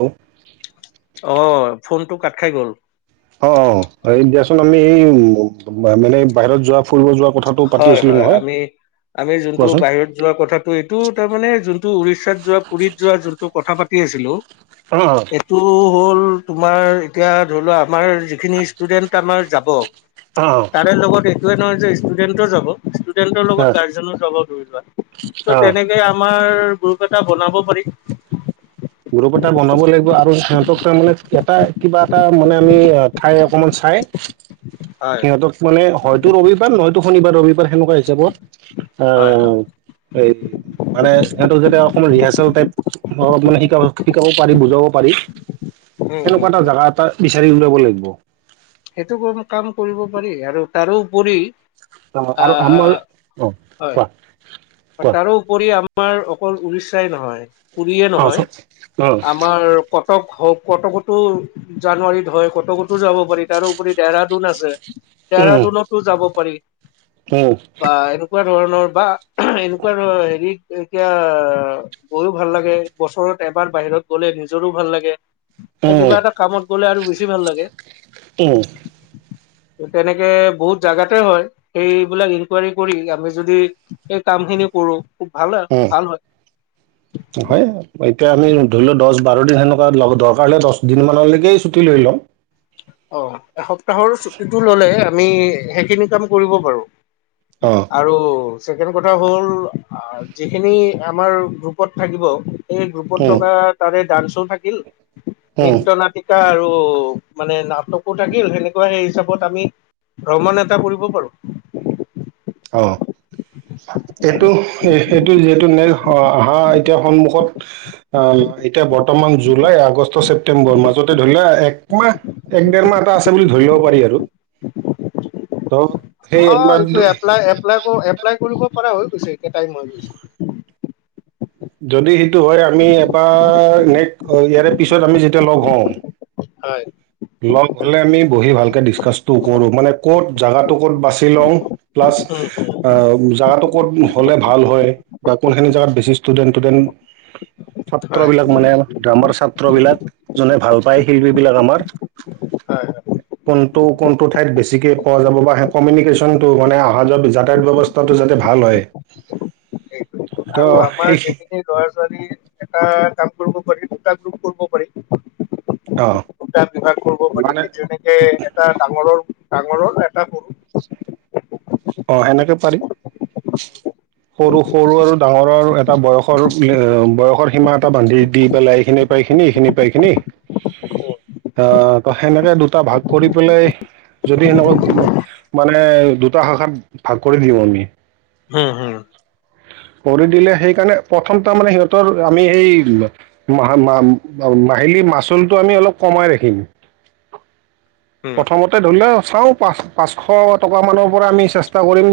অ অ, ফোনটো কাট খাই গ'ল। অ', অ', এই দিয়াচোন আমি এই উম মানে বাহিৰত যোৱা ফুৰিব যোৱা কথাটো পাতি আছিলো হয়-হয় নহয় আমি আমি যোনটো কোৱাচোন বাহিৰত যোৱা কথাটো এইটো তাৰমানে যোনটো উৰিষ্যাত যোৱা পুৰীত যোৱা যোনটো কথা পাত আছিলো অ এইটো হ'ল। তোমাৰ এতিয়া ধৰি লোৱা আমাৰ যিখিনি ষ্টুডেন্ট আমাৰ যাব, অ তাৰে লগত টোৱে নহয় যে ষ্টুডেণ্টো যাব ষ্টুডেন্টৰ অ লগত গাৰ্জেনো যাব ধৰি লোৱা। অ ত' তেনেকে আমাৰ গ্ৰুপ এটা বনাব পাৰি। গ্ৰুপ এটা বনাব লাগিব আৰু সিহঁতক তাৰমানে এটা কিবা এটা মানে আমি ঠাই অকমান চাই হয় সিহঁতক মানে হয়তো ৰবিবাৰ নহয়তো শনিবাৰ ৰবিবাৰ ত'সেনেকুৱা হিচাপত হয় হয় আহ এই মানে সিহঁত যেতিয়া অকমান ৰিহাৰ্চেল টাইপ অলপ মানে শিক শিকাব পাৰি বুজাব পাৰি উম উম সেনেকুৱা এটা উম জেগা এটা হেৰি উলাব লাগিব সেইটো কম কাম কৰিব পাৰি আৰু তাৰোপৰি অ', আৰু আহ আমাৰ, অ', কোৱা। কোৱা তাৰো উপৰি আমাৰ অকল উৰিষ্যাই নহয় পুৰিয়ে অ চ নহয় অ আমাৰ কটক হ'ক কটকটো জানুৱাৰীত হয় কতকত যাব পাৰি তাৰোপৰি ডেহৰাডুন আছে ডেহৰাডুনতো যাব পাৰি। হয়। বা এনেকুৱা ধৰণৰ বা এনেকুৱা ধ হেৰি এতিয়া গৈও ভাল লাগে বছৰত এবাৰ বাহিৰত গ'লে নিজৰো ভাল লাগে। উম, কিবা এটা কামত গ'লে আৰু বেছি ভাল লাগে। উম, তেনেকে বহুত জেগাতে হয় সেইবিলাক ইনকুৱাৰী কৰি আমি যদি এই কাম খিনি কৰো। খুব ভাল উম ভাল হয় হয় এতিয়া আমি ধৰি লওঁ দহ ব বাৰ দিন সেনেকুৱা লগত দৰকাৰ হলে দচ দিন মানলৈকে ছুটি লৈ ল'ম। অ', এসপ্তাহৰ চুটিটো ল'লে আমি সেইখিনি কাম কৰিব পাৰো। অ', আৰু ছেকেণ্ড কথা হ'ল যিখিনি আমাৰ গ্ৰুপত থাকিব এই গ্ৰুপত উম, থকা তাৰে ডান্সো থাকিল উম, নৃত্য নাটিকা আৰু মানে নাটকো থাকিল সেনেকুৱা সেই হিচাপত আমি ভ্ৰমণ এটা কৰিব পাৰো। [inaudible] অ'। এইটো সেইটো যিহেতু [unintelligible] এতিয়া সন্মুখত আ এতিয়া বৰ্তমান জুলাই, আগষ্ট, ছেপ্তেম্বৰ মাজতে ধৰি লোৱা একমাহ এক দেৰ মাহ এটা আছে বুলি ধৰিব পাৰি আৰু। [inaudible] ত' সেই অ একমাৰ এইটো এপ্লাই এপ্লাই ক এপ্লাই কৰিব পৰা হৈ গৈছে একে টাইম হৈ গৈছে। যদি সেইটো হয় আমি এবাৰ নেক ইয়াৰে পিছত আমি যেতিয়া লগ হওঁ হয়। লগ হ'লে আমি বহি ভালকে ডিচকাচটো কৰো মানে ক'ত জাগাটো ক'ত বাছি লওঁ প্লাচ উম উম অ' জাগাটো ক'ত হ'লে ভাল হয় বা কোনখিনি জেগাত বেছি ষ্টুডেণ্ট ডেণ্ট হয় ছাত্ৰবিলাক মানে আমাৰ ছাত্ৰবিলাক যোনে ভাল পায় শিল্পী বিলাক আমাৰ হয়। হয়। কোনটো-কোনটো ঠাইত বেছিকে পোৱা যাব বা সেই কমিউনিকেশ্যনটো মানে অহা যোৱা যাতায়ত ব্যৱস্থা টো যাতে ভাল হয়। সেই তো আৰু সেই আমাৰ যখিনি ল'ৰা এটা কাম কৰিব পাৰি, দুটা গ্ৰুপ কৰিব পাৰি। অ গটা বিভাগ কৰিব পাৰি মানে যেনেকে এটা ডাঙৰৰ ডাঙৰৰ এটা। [unintelligible] অ' সেনেকে পাৰিম। সৰু সৰু আৰু ডাঙৰ আৰু এটা বয়সৰ বয়সৰ সীমা এটা বান্ধি দি পেলাই এইখিনি পাই খিনি এইখিনি পাই খিনি। অ [inaudible] অ' ত সেনেকে দুটা ভাগ কৰি পেলাই যদি সেনেকুৱা মানে দুটা শাখাত ভাগ কৰি দিওঁ আমি। [inaudible] কৰি দিলে সেইকাৰণে প্ৰথম ত মানে সিহঁতৰ আমি এই আহিলি মাচুলটো আমি অলপ কমাই ৰাখিম। উম প্ৰথমতে ধৰিও চাওঁ পা পাচশ টকা মানৰ পৰা আমি চেষ্টা কৰিম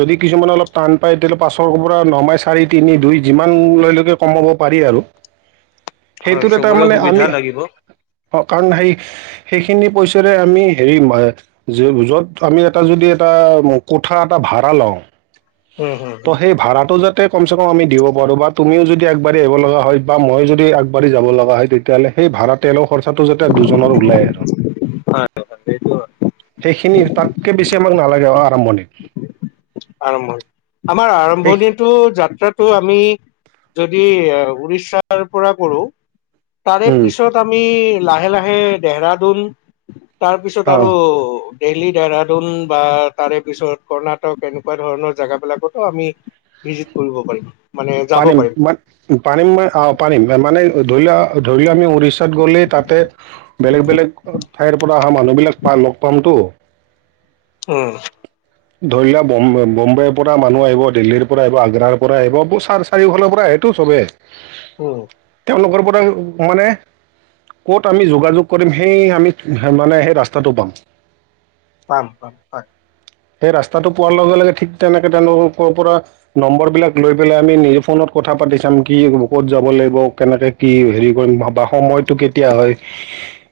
যদি কিছুমান অলপ টান পাই তেতিয়াহলে পাচৰ পৰা নমাই চাৰি তিনি দুই যিমান লৈ লকে কমাব পাৰি আৰু। হয়। চবৰে সুবিধা লাগিব। কাৰন সেই সেইখিনি পাইছা। আমি হেৰি যত আমি এটা যদি এটা কোঠা এটা ভাড়া লওঁ। উম হম ত' হম সেই ভাড়াটো যাতে, তাতে কমচে কম আমি দিব পাৰোঁ বা তুমিও যদি আগবা় আহিব লগা হয় বা মইো যদি আবাঢ়ি যাব লগা হয় তেতিয়াহ'লে সেই ভাড়া তেলৰ খৰচাটো যাতে দুজনৰ ওলাই আৰু। হয় হয়। সেইখিনি তাতকৈ বেছি আমাক নালাগে আৰম্ভণিত। আৰম্ভনি আমাৰ সেই আৰম্ভনিটো যাত্ৰাত তটো আমি যদি উৰিষাৰ পৰা কৰো। তাৰে পিছত আমি লাহে লাহে দেহৰাদোন তাৰ পিছত অঁ আৰু দেইলী দেহৰাডুন বা তাৰে পিছত কৰ্ণাটক এনেকে তেনেকুৱা ধৰণৰ জোগাবিলাকতো আমি ভিজিত কৰিব পাৰিম। মানে যাব পাৰিম ম পাৰিম অ' পাৰিম মানে ধৰি লোৱা। ধৰি লও আমি উৰিষাত গলেই তাতে বেলেগ বেলেগ ঠাইৰ পৰা অহা মানুহ বিলাক পা লগ পামতো। উম, ধৰি লোৱাম বম্বেৰ পৰা মানুহ আহিব দিল্লীৰ পৰা আহিব আগ্ৰাৰ পৰা আহিব। চাৰ চাৰিওফালৰ পৰা আহেটো চবেই। উম। লগৰ পৰা হোৱা নে ক'ত আমি যোগাযোগ কৰিম সেই আমি মানে সেই ৰাস্তাটো পাম। পাম পাম হয়। সেই ৰাস্তাটো পোৱাৰ লগে লগে ঠিক তেনেকে তেওঁলোকৰ পৰা নম্বৰ বিলাক লৈ পেলাই আমি নিজে ফোনত। কথা পাতি চাম কি ক'ত যাব লাগিব কেনেকে কি হেৰি কৰিম বা সময়টো কেতিয়া হয়।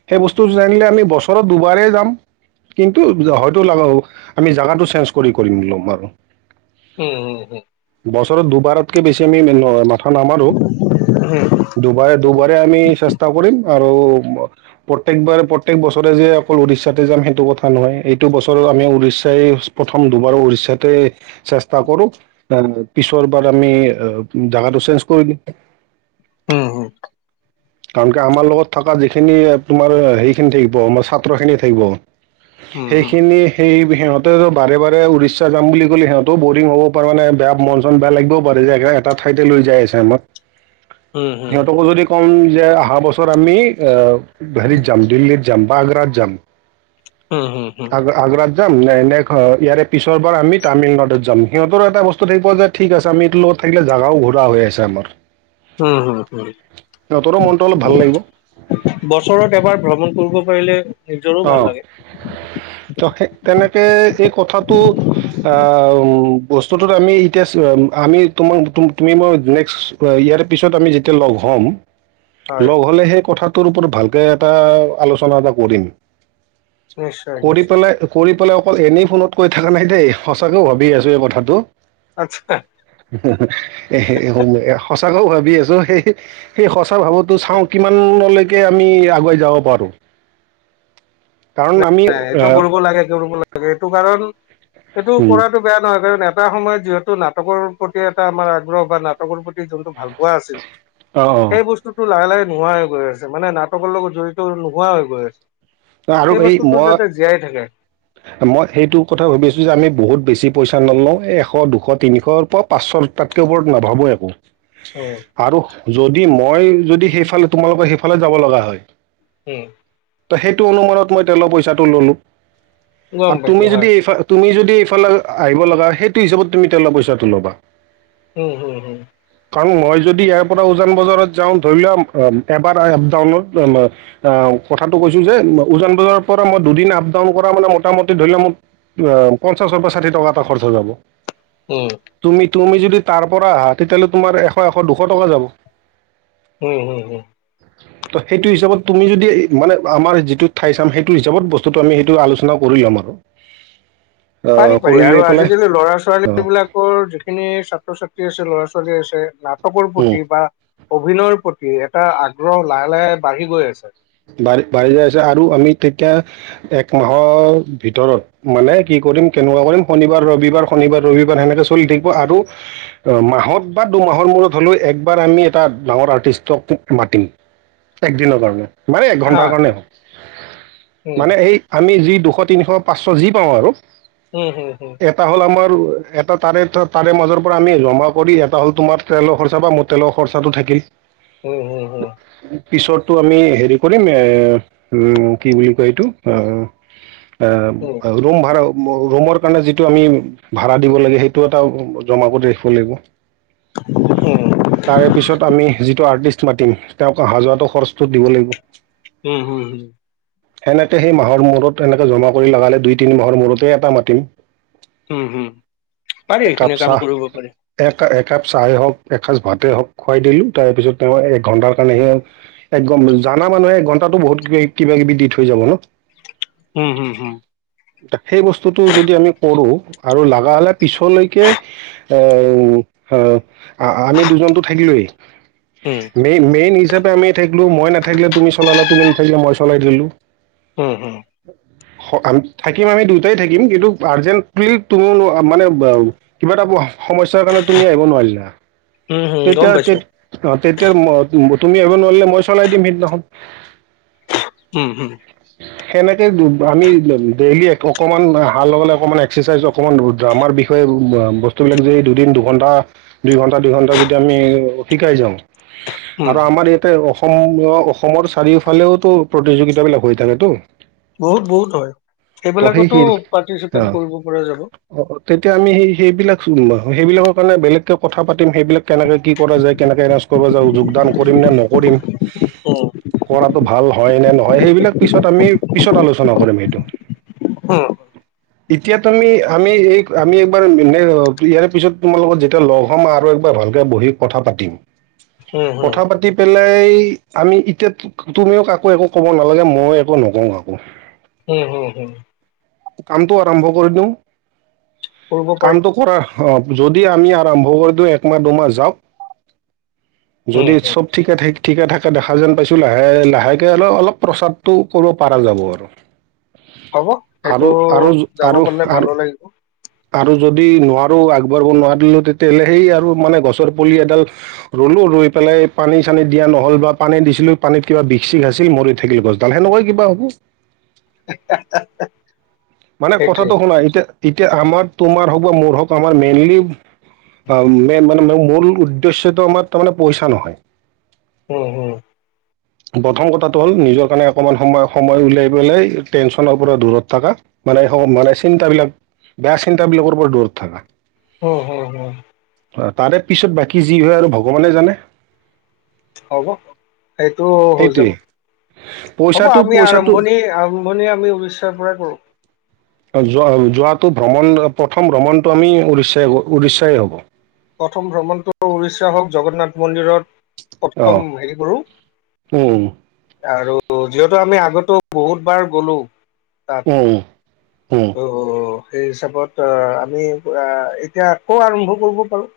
সেই বস্তু জানিলে আমি বছৰত দুবাৰেই যাম, কিন্তু হয়তো আমি জেগাটো চেঞ্জ কৰি কৰিম ল'ম আৰু। উম উম হম। বছৰত দুবাৰতকে বেছি আমি কথা নামাৰো দুবাৰে দুবাৰে আমি চেষ্টা কৰিম। আৰু প্ৰত্যেকবাৰ প্ৰত্যয়েক বছৰে যে অকল উৰিষ্যাতে যাম সেইটো কথা নহয়, এইটো বছৰ আমি উৰিস [inaudible] প্ৰথম দুবাৰ উৰিষাতে চেষ্টা কৰো পিছৰবাৰ আমি। জোগাটো চেঞ্জ কৰি দি হম হম। কাৰণ কি আমাৰ লগত থকা যিখিনি তোমাৰ হেৰিখিনি থাকিব আমাৰ ছাত্ৰ খিনিয় থাকিব। হম হম সেইখিনি সেই সিহঁতেতো বাৰে বাৰে উৰিষ্যা যাম বুলি ক'লে সিহঁতও বৰিং হ'ব পাৰে মানে বেয়া মন চন বেয়া লাগিবও পাৰে যেগাই এটা ঠাইতে লৈ যাই আছে আমাক। হম সিহঁতকো যদি কম যে অহা বছৰ আমি এ ঘৰি যাম দিল্লীত যাম বা আগ্ৰাত যাম। হম হুম হু। আগ আগ্ৰাত যাম নাই ন ইয়াৰে পিছৰ বাৰ আমি তামিলনাডুত যাম সিহঁতৰ এটা বস্তু থাকিব যে ঠিক আছে আমি এইটো থাকিলে জোগাও ঘূৰা হৈ আছে আমাৰ। হ হ সিহঁতৰো মনটো অলপ ভাল লাগিব বছৰত এবাৰ ভ্ৰমণ কৰিব। পাৰিলে নিজৰো ভাল অ', লাগে। ত সেই তেনে এই কথাটো অ', বস্তুটোত আমি এতিয়া আমি তোমাৰ তুমি মই নেক্সট ইয়াৰ পিছত আমি যেতিয়া লগ হ'ম হয় লগ হ'লে সেই কথাটোৰ ওপৰত ভালকে এটা আলোচনা এটা কৰিম। নিশ্চয় কৰি নিশ্চয় পেলাই, কৰি পেলাই অকল এনেই ফোনত কৈ থকা নাই দেই সঁচাকেও ভাবি আছো এই কথাটো। আত্ছা। সঁচাকেও ভাবি আছো এই সেই সঁচা আচছা ভাবোতো চাওঁ কিমানলৈকে আমি আগুৱাই যাব পাৰো। কাৰণ নাই আমি নাই এইটো আহ, কৰিব লাগে কৰিব লাগে এইটো কাৰণ এইটো উম, কৰাতটো বেয়া নহয় কাৰণ এটা সময়ত যিহেতু নাটকৰ প্ৰতি এটা আমাৰ আগ্ৰহ বা নাটকৰ প্ৰতি যোনটো ভাল পোৱা আছিল অ অ সেই বস্তুতটো লাহে লাহে নোহোৱাই হৈ গৈ আছে মানে নাটকৰ লগত জড়িত নোহোৱা হৈ গৈ আছে। অ', আৰু সেই এই বস্তুটো মই যাতে জীয়াই থাকে। মই, সেইটো কথা ভাবি আছো যে আমি বহুত বেছি পইচা নলওঁ এশ দুশ তিনিশৰ পৰা পাঁচশ তাতকৈ বৰ নাভাবো একো। উম আৰু যদি মই যদি সেইফালে তোমালোকৰ সেইফালে যাব লগা হয়। উম। সেইটো অনুমানত মই তেলৰ পইচাটো ল'লো গম আৰু পাইছো তুমি হয় যদি তুমি যদি এইফালে আহিব লগা সেইটো হিচাপত তুমি তেওঁলোক পইচাটো ল'বা। উম হম হম। কাৰণ মই যদি ইয়াৰ পৰা উজান বজাৰত যাওঁ ধৰি লোৱা এবাৰ এপ ডাউনলোড কথাটো কৈছো যে উজান বজাৰৰ পৰা মই দুদিন আপ ডাউন কৰা মানে মোটামুটি ধৰি লও ম অ', পঞ্চাশৰ পৰা ষাঠি টকা এটা খৰচা যাব। উম। তুমি তুমি যদি তাৰ পৰা আহা তেতিয়াহ'লে তোমাৰ এশ এশ দুশ টকা যাব। উম হম হ। ত' সেইটো হিচাপত তুমি যদি মানে আমাৰ যিটো ঠাই চাম সেইটো হিচাপত বস্তুটো আমি সেইটো আলোচনা কৰি লম আৰু। আহ, পাৰি পাৰি কৰি আৰু লৈ পেলাই আজিকালি ল'ৰা ছোৱালী বিলাকৰ যিখিনি ছাত্ৰ ছাত আছে ল'ৰা ছোৱালী আছে নাটকৰ অঁ প্ৰতি বা অভিনয়ৰ প্ৰতি কি এটা আগ্ৰহ লাহে লাহে বাঢ়ি গৈ আছে। বাঢ়ি বাঢ়ি যাই আছে আৰু আমি তেতিয়া এক মাহৰ ভিতৰত মানে কি কৰিম কেনেকুৱা কৰিম শনিবাৰ ৰবিবাৰ, শনিবাৰ ৰবিবাৰ সেনেকে চলি থাকিব আৰু মাহত বা দু মাহৰ মূৰত হ'লেও একবাৰ আমি এটা ডাঙৰ আৰ্টিষ্টক মাতিম একদিনৰ কাৰণে। মানে এক হা ঘণ্টাৰ হা কাৰণে হওঁক উম মানে এই আমি যি দুশ তিনিশ পাঁচশ যি পাওঁ আৰু উম হম হম এটা হ'ল আমাৰ এটা তাৰে তাৰে মাজৰ পৰা আমি জমা কৰি এটা হ'ল তোমাৰ তেলৰ খৰচা বা মোৰ তেলৰ খৰচাটো থাকিল। উ হয়। পিছতো আমি হেৰি কৰিম এ উম কি বুলি কয় এইটো। উম ৰোম ভাড়াও। ৰুমৰ কাৰণে যিটো আমি ভাড়া দিব লাগে সেইটো এটা জমা কৰি ৰাখিব লাগিব। উম তাৰে পিছত আমি যিটো আৰ্টিষ্ট মাতিম তেওঁক অহা যোৱাটো খৰচটো দিব লাগিব। উম হম হম। সেনেকে সেই মাহৰ মূৰত এনেকে জমা কৰি লগালে দুই তিনি মাহৰ মূতে এটা মাতিম। উম হম পাৰি সেইখিনি কাম কৰিব পাৰি। একাপ চাহ হওঁক একচ ভাতে হওঁক খুৱাই দিলো তাৰপিছত তেওঁ এক ঘণ্টাৰ কাৰণেহে একদম জানা মানুহে ঘন্টাটো বহুত কিবা কিবি দি থৈ যাব ন। উম হম হম। সেই বস্তুটো যদি আমি কৰো আৰু লাগা হ'লে পিছলৈকে অ', আমি দুজনতো থাকিলোয়েই উম মেইন-মেইন হিচাপে আমি থাকিলো মই নাথাকিলে তুমি চলালা তুমি নাথাকিলে মই চলাই দিলো। হম হু। থাকিম আমি দুয়টাই থাকিম কিন্তু আৰ্জেণ্ট তুম মানে কিবা এটা [unintelligible] সমস্যাৰ কাৰণে তুমি আহিব নোৱাৰিলা। উম হুম গম তেতিয়া পাইছো। তে- অ, তেতিয়া তুমি আহব নোৱাৰিলে মই চলাই দিম সিদিনাখন। উম হুম। সেনেকে আমি ডেইলি অকমান হাৰ লগে অকমান এক্সাৰচাইজ অকমান। আমাৰ বিষয়ে বস্তুবিলাক যে এই দুদিন দুঘণ্টা দুই ঘণ্টা দুইঘণ্টা যদি আমি শিকাই যাওঁ। উম আৰু আমাৰ ইয়াতে অসম অসমৰ চাৰিওফালেওতো প্ৰতিযোগিতা বিলাক হৈছে টমেটো বহুত বহুত হয়। ত সেই স সেইবিলাকতো পাৰ্টিচিপেট অ', কৰিব পৰা যাব অ', তেতিয়া আমি সেই সেইবিলাক চ সেইবিলাকৰ কাৰণে বেলেগকে কথা পাতিম সেইবিলাক কেনেকে কি কৰা যায় কেনেকে এৰেঞ্জ কৰা যায় যোগদান কৰিম নে নকৰিম উম কৰাতটো ভাল হয় নে নহয় সেইবিলাক পিছত আমি পিছত আলোচনা কৰিম সেইটো। অ'। এতিয়া তুমি আমি এই আমি এবাৰ ইয়াৰে পিছত তোমাৰ লগত যেতিয়া লগ হম আৰুাৰ ভালকৈ বহি কথা পাতিম। উম হম কথা পাতি পেলাই আমি এতিয়া তুমিও কাকো একো ক'ব নালাগে। মই এক নকওঁ কাকো। হম হম হম। কামটো আৰম্ভ কৰি দিওঁ কৰিব পাৰি কামটো কৰাৰ অ' যদি আমি আৰম্ভ কৰি দিওঁ একমাহ দুমাহ যাওক, যদি উম চব ঠিকে থাকে ঠিকে থাকে দেখা যেন পাইছোঁ লাহে লাহেকে অলপ অলপ প্ৰচাৰটো কৰিব পৰা যাব আৰু। হ'ব সেইটো আৰু আৰু যাব আৰু পাৰে আৰু ভালো লাগিব। আৰু যদি নোৱাৰো আগবাঢ়িব নোৱাৰ দিলো তেতিয়াহলে সেই আৰু মানে গছৰ পুলি এডাল ৰ'লো ৰৈ পেলাই পানী চানী দিয়া নহ'ল বা পানী দিছিলো পানীত কিবা বিষ আছিল মৰি থাকিল গছডাল সেনেকুৱা কিবা হ'ব। [inaudible] মানে সেইটোৱে কথাটো শুনা এতিয়া এতিয়া আমাৰ তোমাৰ হওঁক বা মোৰ হওঁক আমাৰ মেইনলি ম মানে মূল উদ্দেশ্যটো আমাৰ তাৰমানে পইচা নহয় উম হম। প্ৰথম কথাটো হ'ল নিজৰ কাৰণে অকমান সময় সময় উলাই পেলাই টেনশ্যনৰ পৰা দূৰত থকা। মানে মানে চিন্তাাবিলাক বেয়া চিন্তাবিলাকৰ ওপৰত দূৰত থকা। হ হ হ। তাৰে পিছত বাকী যি হয় আৰু ভগৱানে জানে। হ'ব সেইটো হৈ যাব। সেইটোৱে হ'ব পইচাটো আমি পইচাটো আৰম্ভণি-আৰম্ভণি আমি উৰিষ্যাৰ পৰাই কৰো। যোৱা যোৱাটো ভ্ৰমণ প্ৰথম ভ্ৰমণটো আমি ওড়িশা ওড়িশায়ে হব। প্ৰথম ভ্ৰমণটো ওড়িশা হওক জগন্নাথ মন্দিৰত অঁ প্ৰথম হেৰি কৰো। উম আৰু যিহেতু আমি আগতেো বহুত বাৰ গ'লো। তাত উম। উম [unintelligible] সেই হিচাপত আমি আ, এতিয়া আকৌ আৰম্ভ কৰিব পাৰো।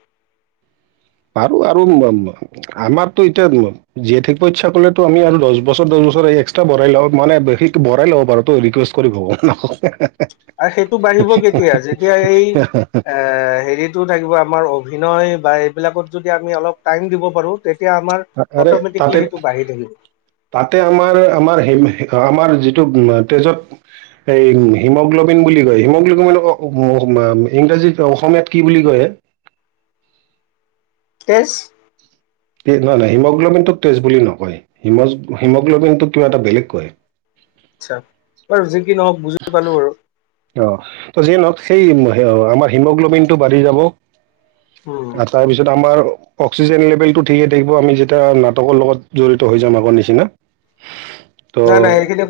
বাৰ আৰু উ আমাৰতো এতিয়া জীয়াই থাকিব ইচ্ছা কলেতো আমি আৰু দহ বছৰ দহ বছ [unintelligible] আহি এক্সট্ৰা বৰহায় লগ মানে বিশেষ বৰহায় লব পাৰো তো ৰিকোয়েস্ট কৰিব আৰু সেইটো বাঢ়িব কেতিয়া যেতিয়া এই এ হেৰিটো থাকিব আমাৰ অভিনয় বা এইবিলাকত যদি আমি অলপ টাইম দিব পাৰোঁ আৰে থাকিব তাতে-তাতে আমাৰ, আমাৰ-আমাৰ যিটো [unintelligible] তেজত এই হিমগ্লবিন বুলি কয় হিমগ্লবিন ইংৰাজীত অসমীয়াত কি বুলি কয় হে? [unintelligible] নহয় নহ হিমোগ্লবিনটোক তেজ বুলি নকয়, হিমোগ্লবিনটোক কিবা এটা বেলেগ কয়। আচ্ছা বাৰু যি কি নহওঁক বুজি পালো বাৰু অঁ ত যিয়ে নহওঁক সেই আমাৰ হিমোগ্ল'বিন টো বাঢ়ি যাব। উম আৰু তাৰপিছত আমাৰ অক্সিজেন লেভেলটো ঠিকে থাকিব আমি যেতিয়া নাটকৰ লগত জড়িত হৈ যাম আগৰ নিচিনা। নাই নাই ত' এইখিনি